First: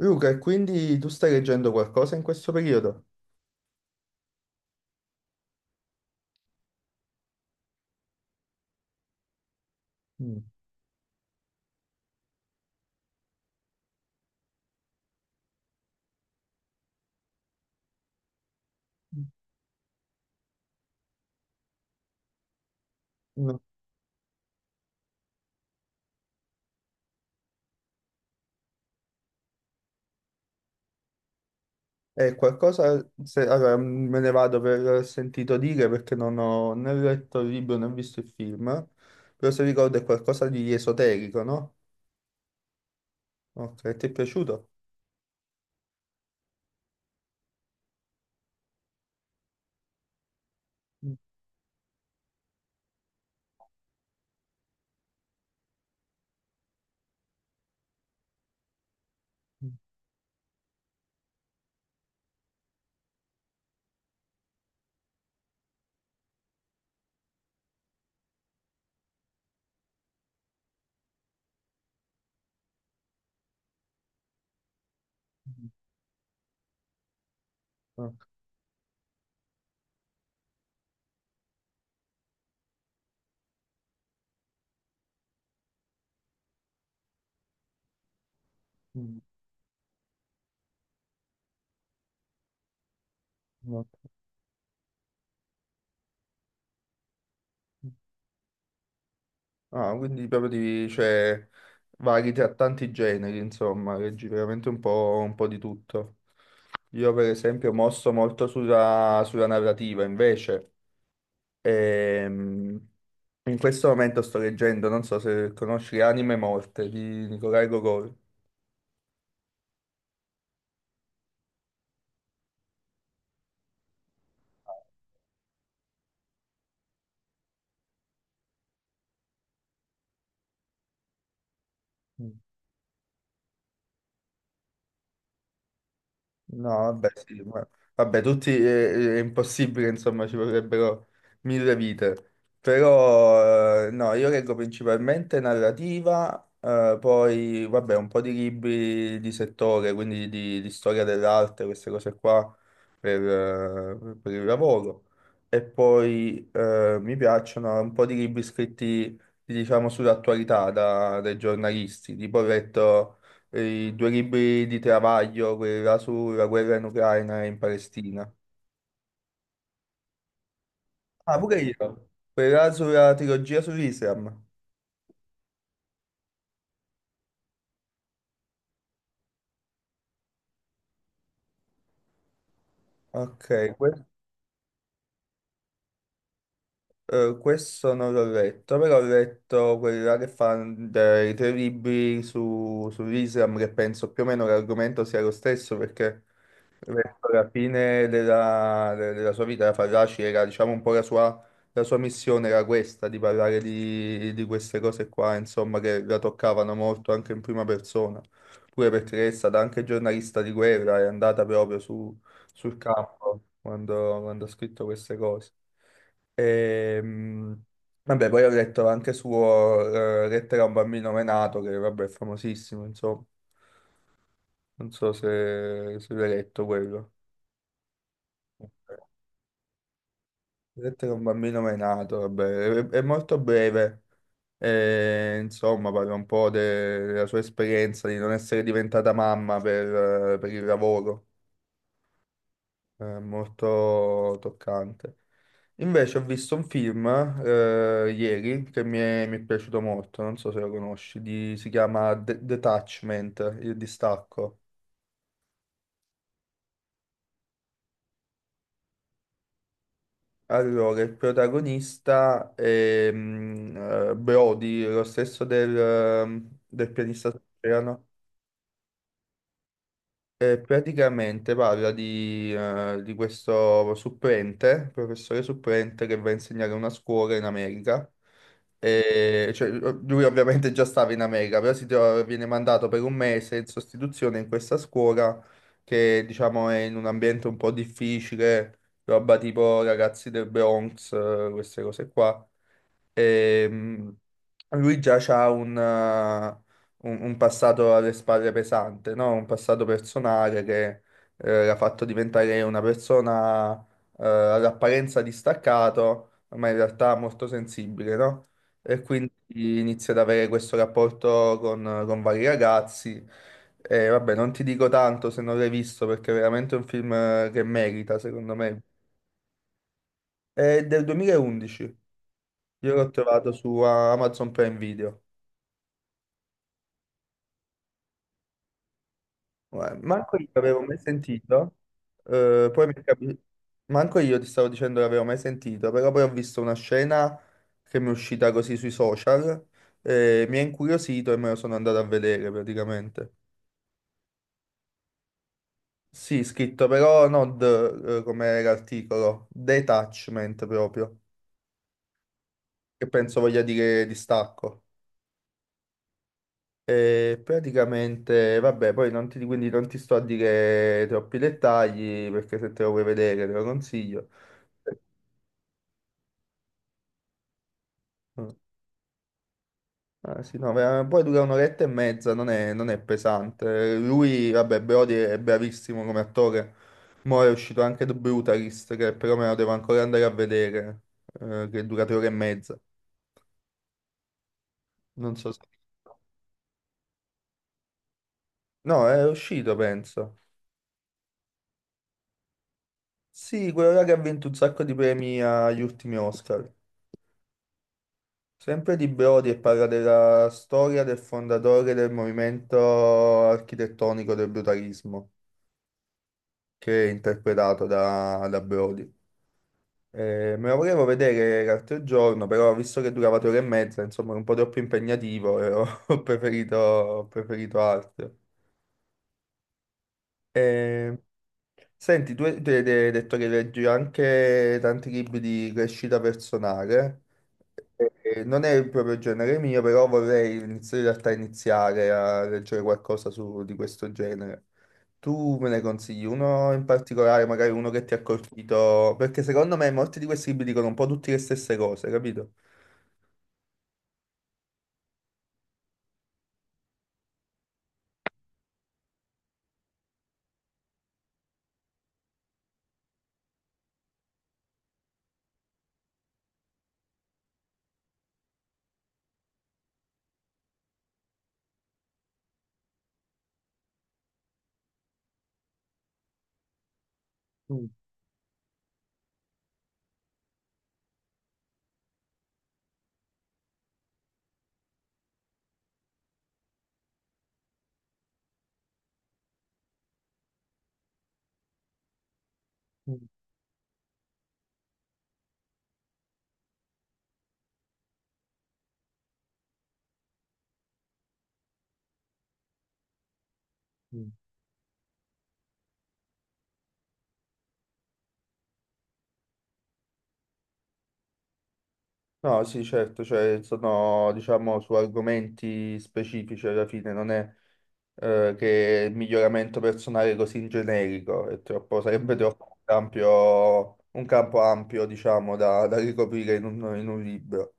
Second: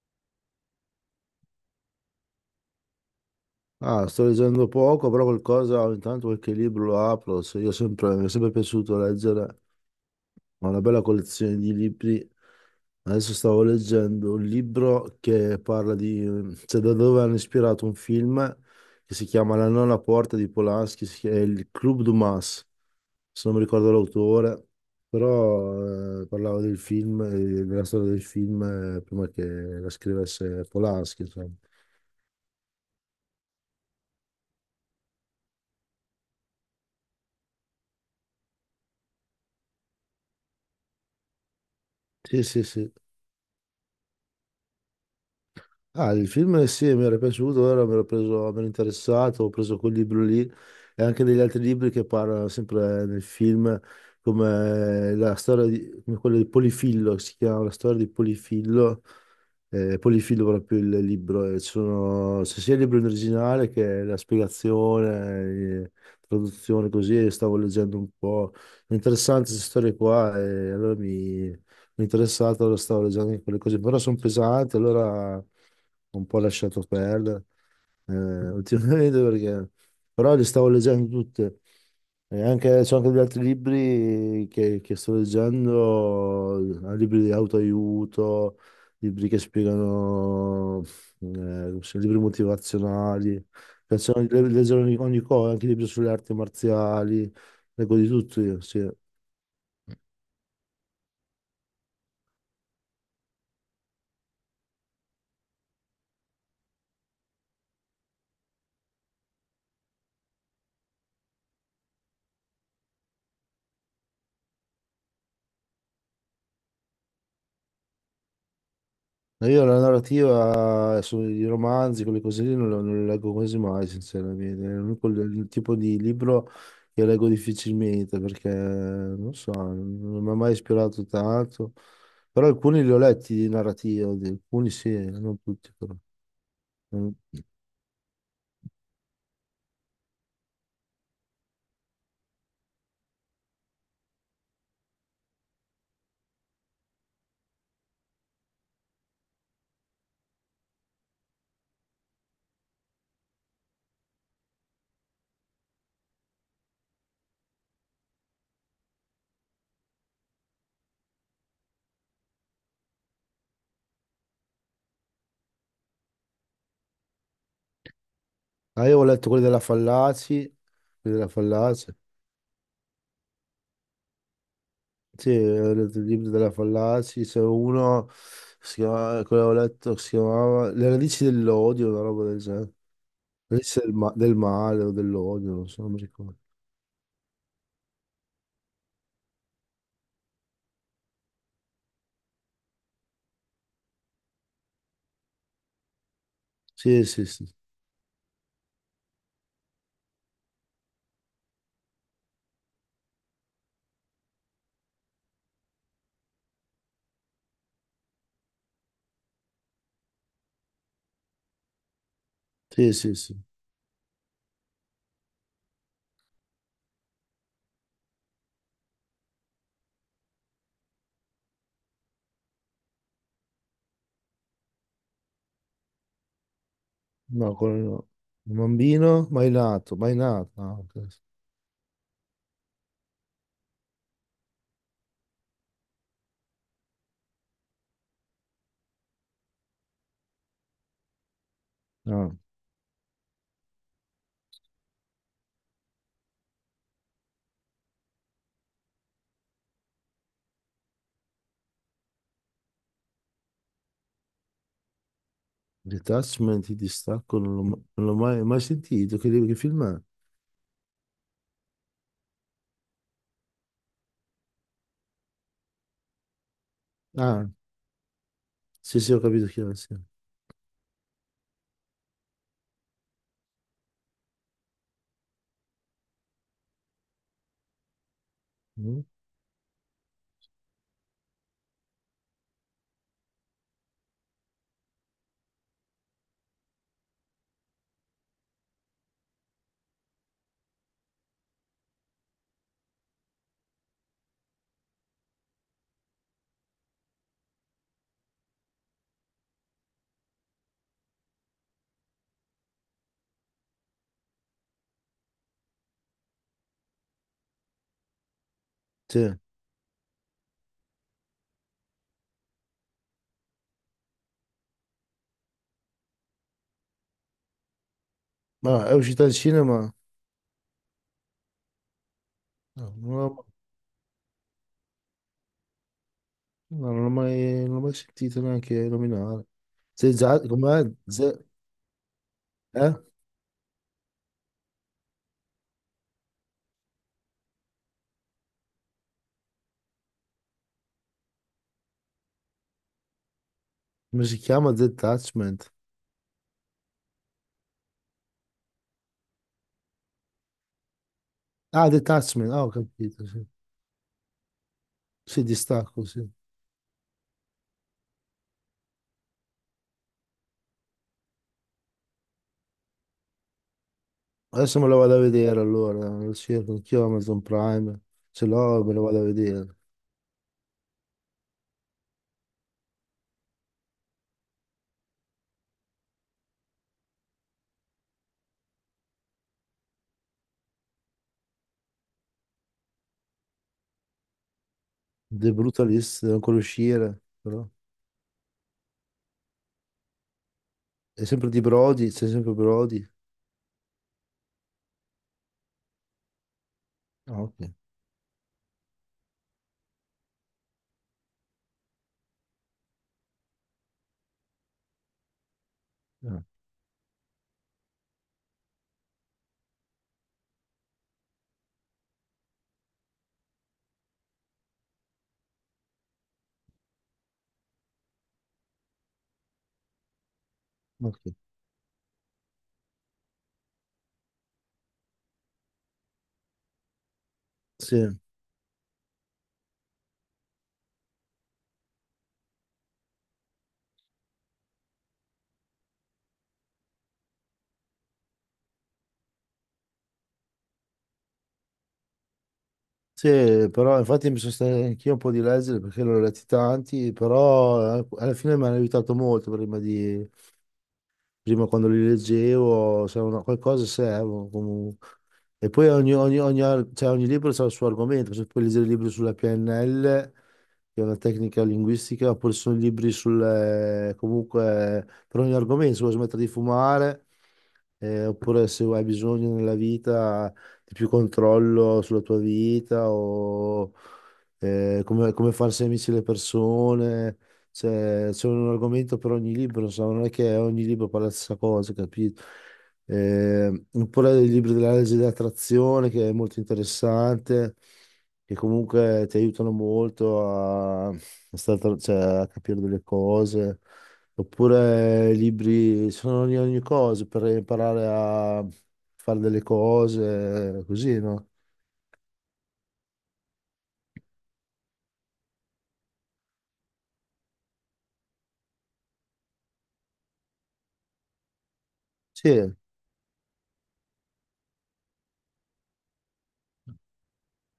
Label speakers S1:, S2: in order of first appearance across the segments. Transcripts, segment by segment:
S1: Luca, e quindi tu stai leggendo qualcosa in questo periodo?
S2: Ah, sto leggendo poco, però qualcosa, ogni tanto qualche libro lo apro. Io sempre, mi è sempre piaciuto leggere,
S1: Mm.
S2: ho una bella collezione di libri. Adesso stavo leggendo un libro che parla di, cioè da dove hanno ispirato un film che si chiama La nona porta di Polanski, è il Club Dumas, se non
S1: No.
S2: mi ricordo l'autore, però parlava del film, della storia del film prima che la scrivesse Polanski, insomma.
S1: Qualcosa, allora, me ne vado per sentito dire perché non ho né letto il libro né visto il film, però se ricordo è qualcosa di esoterico, no?
S2: Sì, sì, sì.
S1: Ok, ti è piaciuto?
S2: Ah, il film sì, mi era piaciuto, ora mi ero preso, mi ero interessato, ho preso quel libro lì e
S1: Mm,
S2: anche degli altri libri che parlano sempre nel film, come la storia di, come quello di Polifillo, si chiama La storia di Polifillo,
S1: mm,
S2: Polifillo proprio il libro, e ci sono, c'è sia il libro in originale che la spiegazione, traduzione così, e stavo leggendo un po', è interessante queste storie qua e allora mi interessato, lo stavo leggendo anche quelle cose, però sono pesanti, allora ho
S1: mm.
S2: un po' lasciato perdere eh,
S1: Ok,
S2: ultimamente perché. Però le stavo leggendo tutte. E anche, c'ho anche degli altri libri che sto leggendo, libri di autoaiuto,
S1: mm,
S2: libri che spiegano, eh, libri motivazionali. Mi
S1: ok.
S2: piacciono di leggere ogni cosa, anche libri sulle arti marziali, leggo di tutto io, sì.
S1: Ah, quindi proprio di, cioè, vari tra tanti generi, insomma, leggi veramente un po' di tutto. Io per esempio mosso molto sulla, sulla narrativa, invece. Ehm, In questo momento sto leggendo, non so se conosci Anime Morte di Nikolai Gogol.
S2: No, io la narrativa sui romanzi, quelle cose lì, non, non le leggo quasi mai, sinceramente. È l'unico il tipo di libro che leggo difficilmente perché, non so, non mi ha mai ispirato tanto. Però alcuni li ho letti di narrativa, alcuni sì, non tutti però.
S1: No, vabbè,
S2: Mm.
S1: sì, vabbè, tutti è, impossibile, insomma, ci vorrebbero mille vite. Però, no, io leggo principalmente narrativa, poi, vabbè, un po' di libri di settore, quindi di storia dell'arte, queste cose qua, per il lavoro. E poi mi piacciono un po' di libri scritti, diciamo, sull'attualità dai giornalisti, tipo ho letto e i due libri di Travaglio, quella sulla guerra in Ucraina e in Palestina.
S2: Ah, io ho letto quelli della Fallaci, quelli della
S1: Ah, pure
S2: Fallaci.
S1: io. Quella sulla trilogia sull'Islam.
S2: Sì, ho letto il libro della Fallaci, c'è uno, quello che ho letto, che si chiamava Le radici dell'odio, una roba del genere.
S1: Ok,
S2: Deve essere del,
S1: que-
S2: del male o dell'odio, non so, non mi ricordo.
S1: Questo non l'ho letto, però ho letto quella che fa dei tre libri sull'Islam, che penso più o meno l'argomento sia lo stesso, perché
S2: Sì, sì,
S1: verso
S2: sì.
S1: la fine della sua vita, Farraci era, diciamo, un po' la sua missione era questa, di parlare di queste cose qua, insomma, che la toccavano molto anche in prima persona, pure perché è stata anche giornalista di guerra, è andata proprio sul
S2: Sì, sì, sì.
S1: campo quando, quando ha scritto queste cose. Ehm, Vabbè, poi ho letto anche suo Lettera a un bambino menato, che vabbè, è famosissimo, insomma, non so se l'hai letto quello.
S2: No, quello no. Un bambino mai nato, mai nato. Ah, ok.
S1: Vedete che un bambino mai nato, vabbè, è molto breve. E, insomma, parla un po' della sua esperienza di non essere diventata mamma per il lavoro.
S2: Ah,
S1: È molto toccante. Invece ho visto un film ieri che mi è piaciuto molto, non so se lo conosci, si chiama Detachment, il distacco.
S2: detachment, il distacco, non l'ho non l'ho mai sentito. Che film è?
S1: Allora, il protagonista è Brody, lo stesso del pianista.
S2: Ah, sì, sì, ho capito chi è. Sì.
S1: E praticamente parla di questo supplente, professore supplente che va a insegnare a una scuola in America.
S2: Mm?
S1: E, cioè, lui ovviamente già stava in America, però viene mandato per un mese in sostituzione in questa scuola che diciamo è in un ambiente un po' difficile, roba tipo ragazzi del Bronx, queste cose qua. Ehm, Lui già ha un passato alle spalle pesante, no? Un passato personale che l'ha fatto diventare una persona all'apparenza distaccato, ma in realtà molto sensibile, no? E quindi
S2: Sì.
S1: inizia ad avere questo rapporto con vari ragazzi. E vabbè, non ti dico tanto se non l'hai visto perché è veramente un film che merita, secondo me.
S2: Ma è uscita al cinema?
S1: È del 2011.
S2: No,
S1: Io l'ho
S2: non l'ho
S1: trovato su Amazon Prime Video.
S2: no, non l'ho mai sentito neanche nominare.
S1: Guarda,
S2: Sì,
S1: manco
S2: già,
S1: io l'avevo
S2: com'è?
S1: mai sentito. Poi mi
S2: Eh?
S1: è capi- Manco io ti stavo dicendo che l'avevo mai sentito, però poi ho visto una scena che mi è uscita così sui social, mi ha incuriosito e me lo sono andato a vedere praticamente.
S2: Come si chiama? Detachment.
S1: Sì, scritto però non come era l'articolo, detachment proprio,
S2: Ah, Detachment, ah, ho
S1: che
S2: capito,
S1: penso
S2: sì.
S1: voglia dire distacco.
S2: Sì, distacco, sì.
S1: E praticamente, vabbè, poi non ti, quindi non ti sto a dire troppi dettagli perché se te lo vuoi vedere te lo consiglio.
S2: Adesso me lo vado a vedere allora, lo cerco anch'io Amazon Prime, se
S1: No,
S2: l'ho me lo vado a vedere.
S1: ah, sì, no, poi dura un'oretta e mezza, non è pesante. Lui, vabbè, Brody è bravissimo come attore. Mo' è uscito anche The Brutalist, che però me lo devo ancora andare a vedere, che dura tre ore e mezza. Non
S2: The
S1: so se...
S2: Brutalist, deve ancora uscire, però.
S1: No, è uscito, penso.
S2: È sempre di Brody, c'è sempre Brody.
S1: Sì, quello là che ha vinto un sacco di premi agli ultimi Oscar.
S2: Ah, ok.
S1: Sempre di Brodi e parla della storia del fondatore del movimento architettonico del brutalismo,
S2: Ah,
S1: che è interpretato da Brodi. Me lo volevo vedere l'altro giorno, però visto che durava tre ore e mezza, insomma, è un po' troppo impegnativo e ho, ho preferito altro.
S2: ok.
S1: Eh, Senti, tu hai detto che leggi anche tanti libri di crescita personale.
S2: Sì.
S1: Non è proprio il genere mio, però vorrei in realtà iniziare a leggere qualcosa di questo genere. Tu me ne consigli uno in particolare, magari uno che ti ha colpito, perché secondo me molti di questi libri dicono un po' tutte le stesse cose, capito?
S2: Sì, però infatti mi sono stato anch'io un po' di leggere perché l'ho letti tanti, però alla fine mi hanno aiutato molto Prima quando li leggevo, se una, qualcosa servono comunque. E poi cioè, ogni libro ha il suo argomento, se puoi leggere libri sulla PNL, che è una tecnica linguistica, oppure ci sono libri sul, comunque, per ogni argomento, se vuoi smettere di fumare,
S1: Mm,
S2: oppure se hai bisogno nella vita di più controllo sulla tua vita, o come farsi amici le persone. Cioè, c'è un argomento per ogni libro, insomma, non è che ogni libro parla la stessa cosa, capito?
S1: mm,
S2: Oppure il libro della legge dell'attrazione, che è molto interessante, che comunque ti aiutano molto a cioè, a capire delle cose.
S1: mm.
S2: Oppure libri, sono ogni cosa per imparare a fare delle cose, così, no?
S1: No, sì, certo, cioè sono, diciamo, su argomenti specifici alla fine, non è che il miglioramento personale è così in generico, è troppo, sarebbe
S2: Sì.
S1: troppo ampio, un campo ampio, diciamo, da ricoprire in un libro.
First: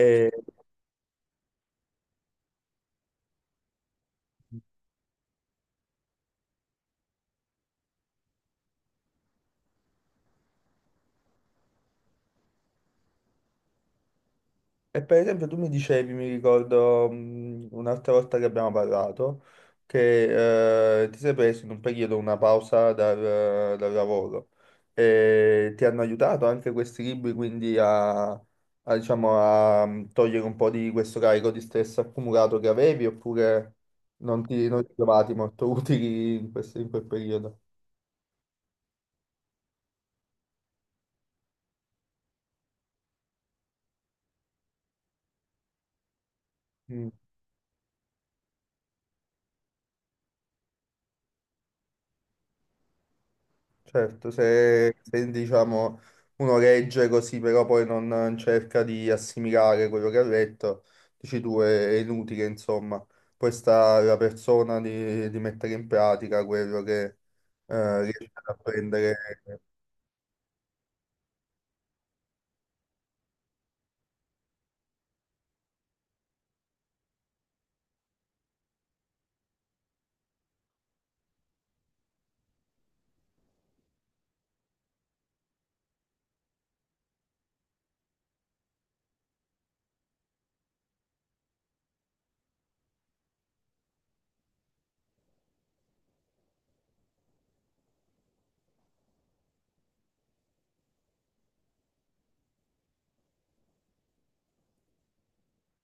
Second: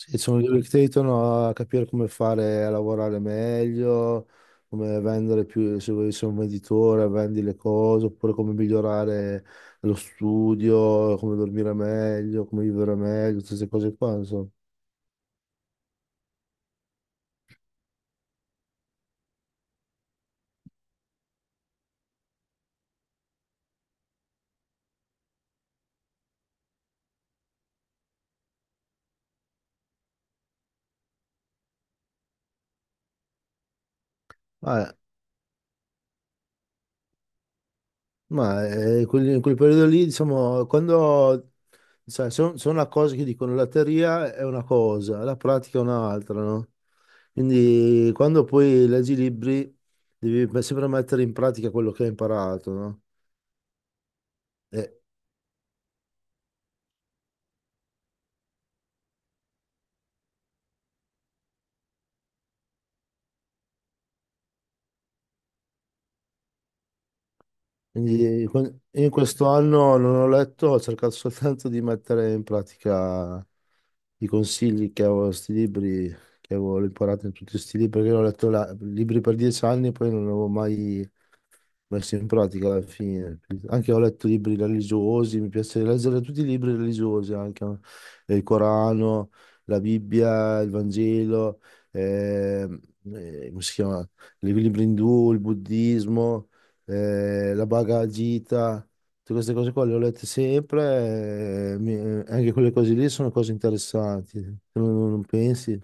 S2: Sì, sono due che ti aiutano a capire come fare a lavorare meglio, come vendere più, se vuoi essere un venditore, vendi le cose, oppure come migliorare lo studio, come dormire meglio, come vivere meglio, tutte queste cose qua, insomma.
S1: E per esempio tu mi dicevi, mi ricordo un'altra volta che abbiamo parlato, che ti sei preso in un periodo una pausa dal lavoro e ti hanno aiutato anche questi libri quindi a, diciamo, a togliere un po' di questo carico di stress accumulato che avevi oppure non ti
S2: Ah,
S1: trovati molto utili in in quel periodo?
S2: ma in quel periodo lì, diciamo, quando sai, sono una cosa che dicono la teoria è una cosa, la pratica è un'altra, no?
S1: Mm.
S2: Quindi quando poi leggi i libri devi sempre mettere in pratica quello che hai imparato, no?
S1: Certo,
S2: Eh,
S1: se, diciamo uno legge così, però poi non cerca di assimilare quello che ha letto, dici tu è inutile, insomma. Poi sta la persona di mettere in pratica quello che
S2: quindi
S1: riesce ad
S2: in
S1: apprendere.
S2: questo anno non ho letto, ho cercato soltanto di mettere in pratica i consigli che avevo, sti libri che avevo imparato in tutti questi libri, perché io ho letto libri per 10 anni e poi non li avevo mai messi in pratica alla fine. Anche ho letto libri religiosi, mi piace leggere tutti i libri religiosi, anche il Corano, la Bibbia, il Vangelo, ehm, come si chiama? I libri indù, il buddismo. La bagagita, tutte queste cose qua le ho lette sempre, anche quelle cose lì sono cose interessanti, tu non pensi?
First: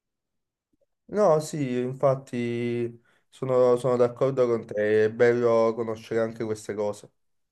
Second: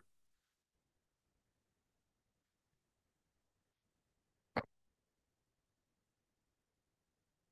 S1: No, sì, infatti sono d'accordo con te, è bello conoscere anche queste cose.